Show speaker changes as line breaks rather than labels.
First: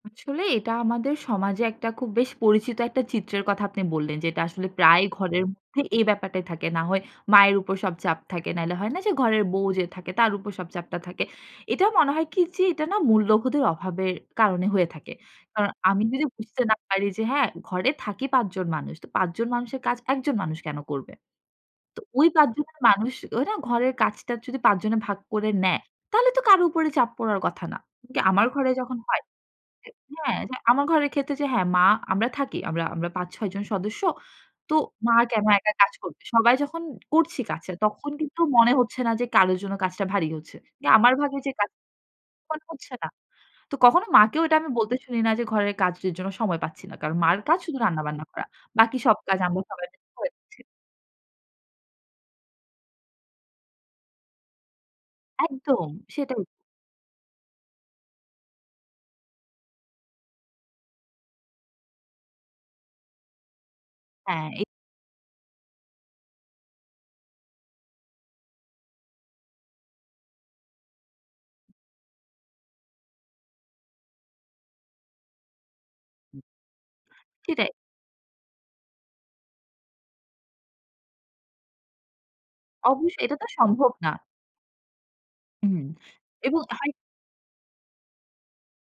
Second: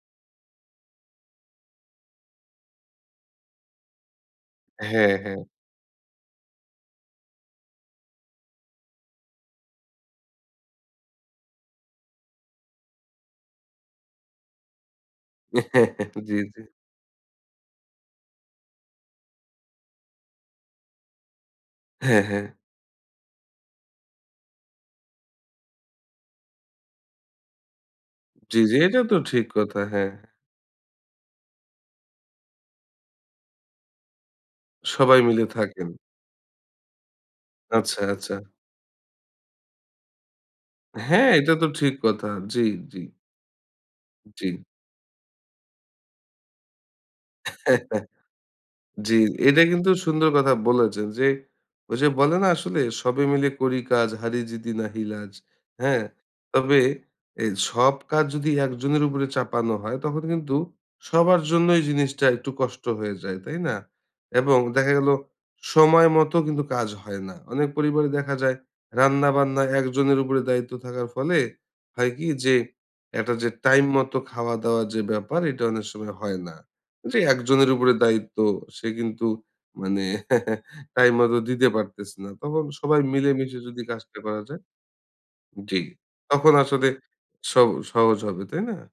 আসলে এটা আমাদের সমাজে একটা খুব বেশ পরিচিত একটা চিত্রের কথা আপনি বললেন যেটা আসলে প্রায়
হ্যাঁ, হ্যাঁ।
ঘরের মধ্যে এই ব্যাপারটাই থাকে। না হয় মায়ের উপর সব চাপ থাকে, নাইলে হয় না যে, ঘরের বউ যে থাকে, তার উপর সব চাপটা থাকে। এটা মনে হয় কি যে, এটা না মূল্যবোধের অভাবের কারণে হয়ে থাকে। কারণ আমি যদি
জি, জি।
বুঝতে না পারি যে হ্যাঁ, ঘরে থাকি ৫ জন মানুষ, তো ৫ জন মানুষের কাজ, ১ জন মানুষ কেন করবে? তো
হ্যাঁ,
ওই ৫
হ্যাঁ।
জনের মানুষ ওই না, ঘরের কাজটা যদি ৫ জনে ভাগ করে নেয়, তাহলে তো কারো উপরে চাপ পড়ার কথা না। কিন্তু আমার
জি,
ঘরে
জি।
যখন
এটা তো
হয়
ঠিক কথা, হ্যাঁ।
হ্যাঁ, যে আমার ঘরের ক্ষেত্রে যে হ্যাঁ, মা; আমরা থাকি, আমরা আমরা ৫-৬ জন সদস্য। তো মা
সবাই মিলে
কেন একা
থাকেন।
কাজ করবে? সবাই যখন করছি কাছের,
আচ্ছা,
তখন
আচ্ছা।
কিন্তু মনে হচ্ছে না, যে কারোর জন্য কাজটা ভারী হচ্ছে। যে আমার
হ্যাঁ,
ভাগে যে
এটা তো
কাজ
ঠিক কথা।
[unintelligible]
জি,
হচ্ছে
জি।
না। তো কখনো মাকেও এটা
জি।
আমি বলতে শুনি না যে, "ঘরের কাজের জন্য সময় পাচ্ছি না।" কারণ মা'র কাজ শুধু রান্না-বান্না করা। বাকি সব
জি।
কাজ আমরা
এটা
সবাই
কিন্তু
মিলে
সুন্দর
করে
কথা
দিচ্ছি।
বলেছেন যে, ওই যে বলে না আসলে, "সবে মিলে করি কাজ, হারি জিতি নাহি লাজ।"
একদম,
হ্যাঁ?
সেটাই।
তবে এই সব কাজ যদি ১ জনের উপরে চাপানো হয়, তখন কিন্তু সবার জন্যই জিনিসটা একটু কষ্ট হয়ে যায়, তাই না?
হ্যাঁ।
এবং
এ
দেখা গেলো সময় মতো কিন্তু কাজ হয় না। অনেক পরিবারে দেখা যায়, রান্না-বান্না ১ জনের উপরে দায়িত্ব থাকার ফলে, হয় কি যে, একটা যে টাইম মতো খাওয়া-দাওয়া যে ব্যাপার, এটা অনেক সময় হয়
হু।
না। যে ১ জনের
সেটাই।
উপরে দায়িত্ব, সে কিন্তু মানে টাইম মত দিতে পারতেছে না। তখন সবাই
অবশ্যই, এটা তো
মিলেমিশে যদি
সম্ভব না।
কাজটা করা যায় জি।
হুম
তখন
এবং
আসলে
হাই
সব সহজ হবে, তাই না?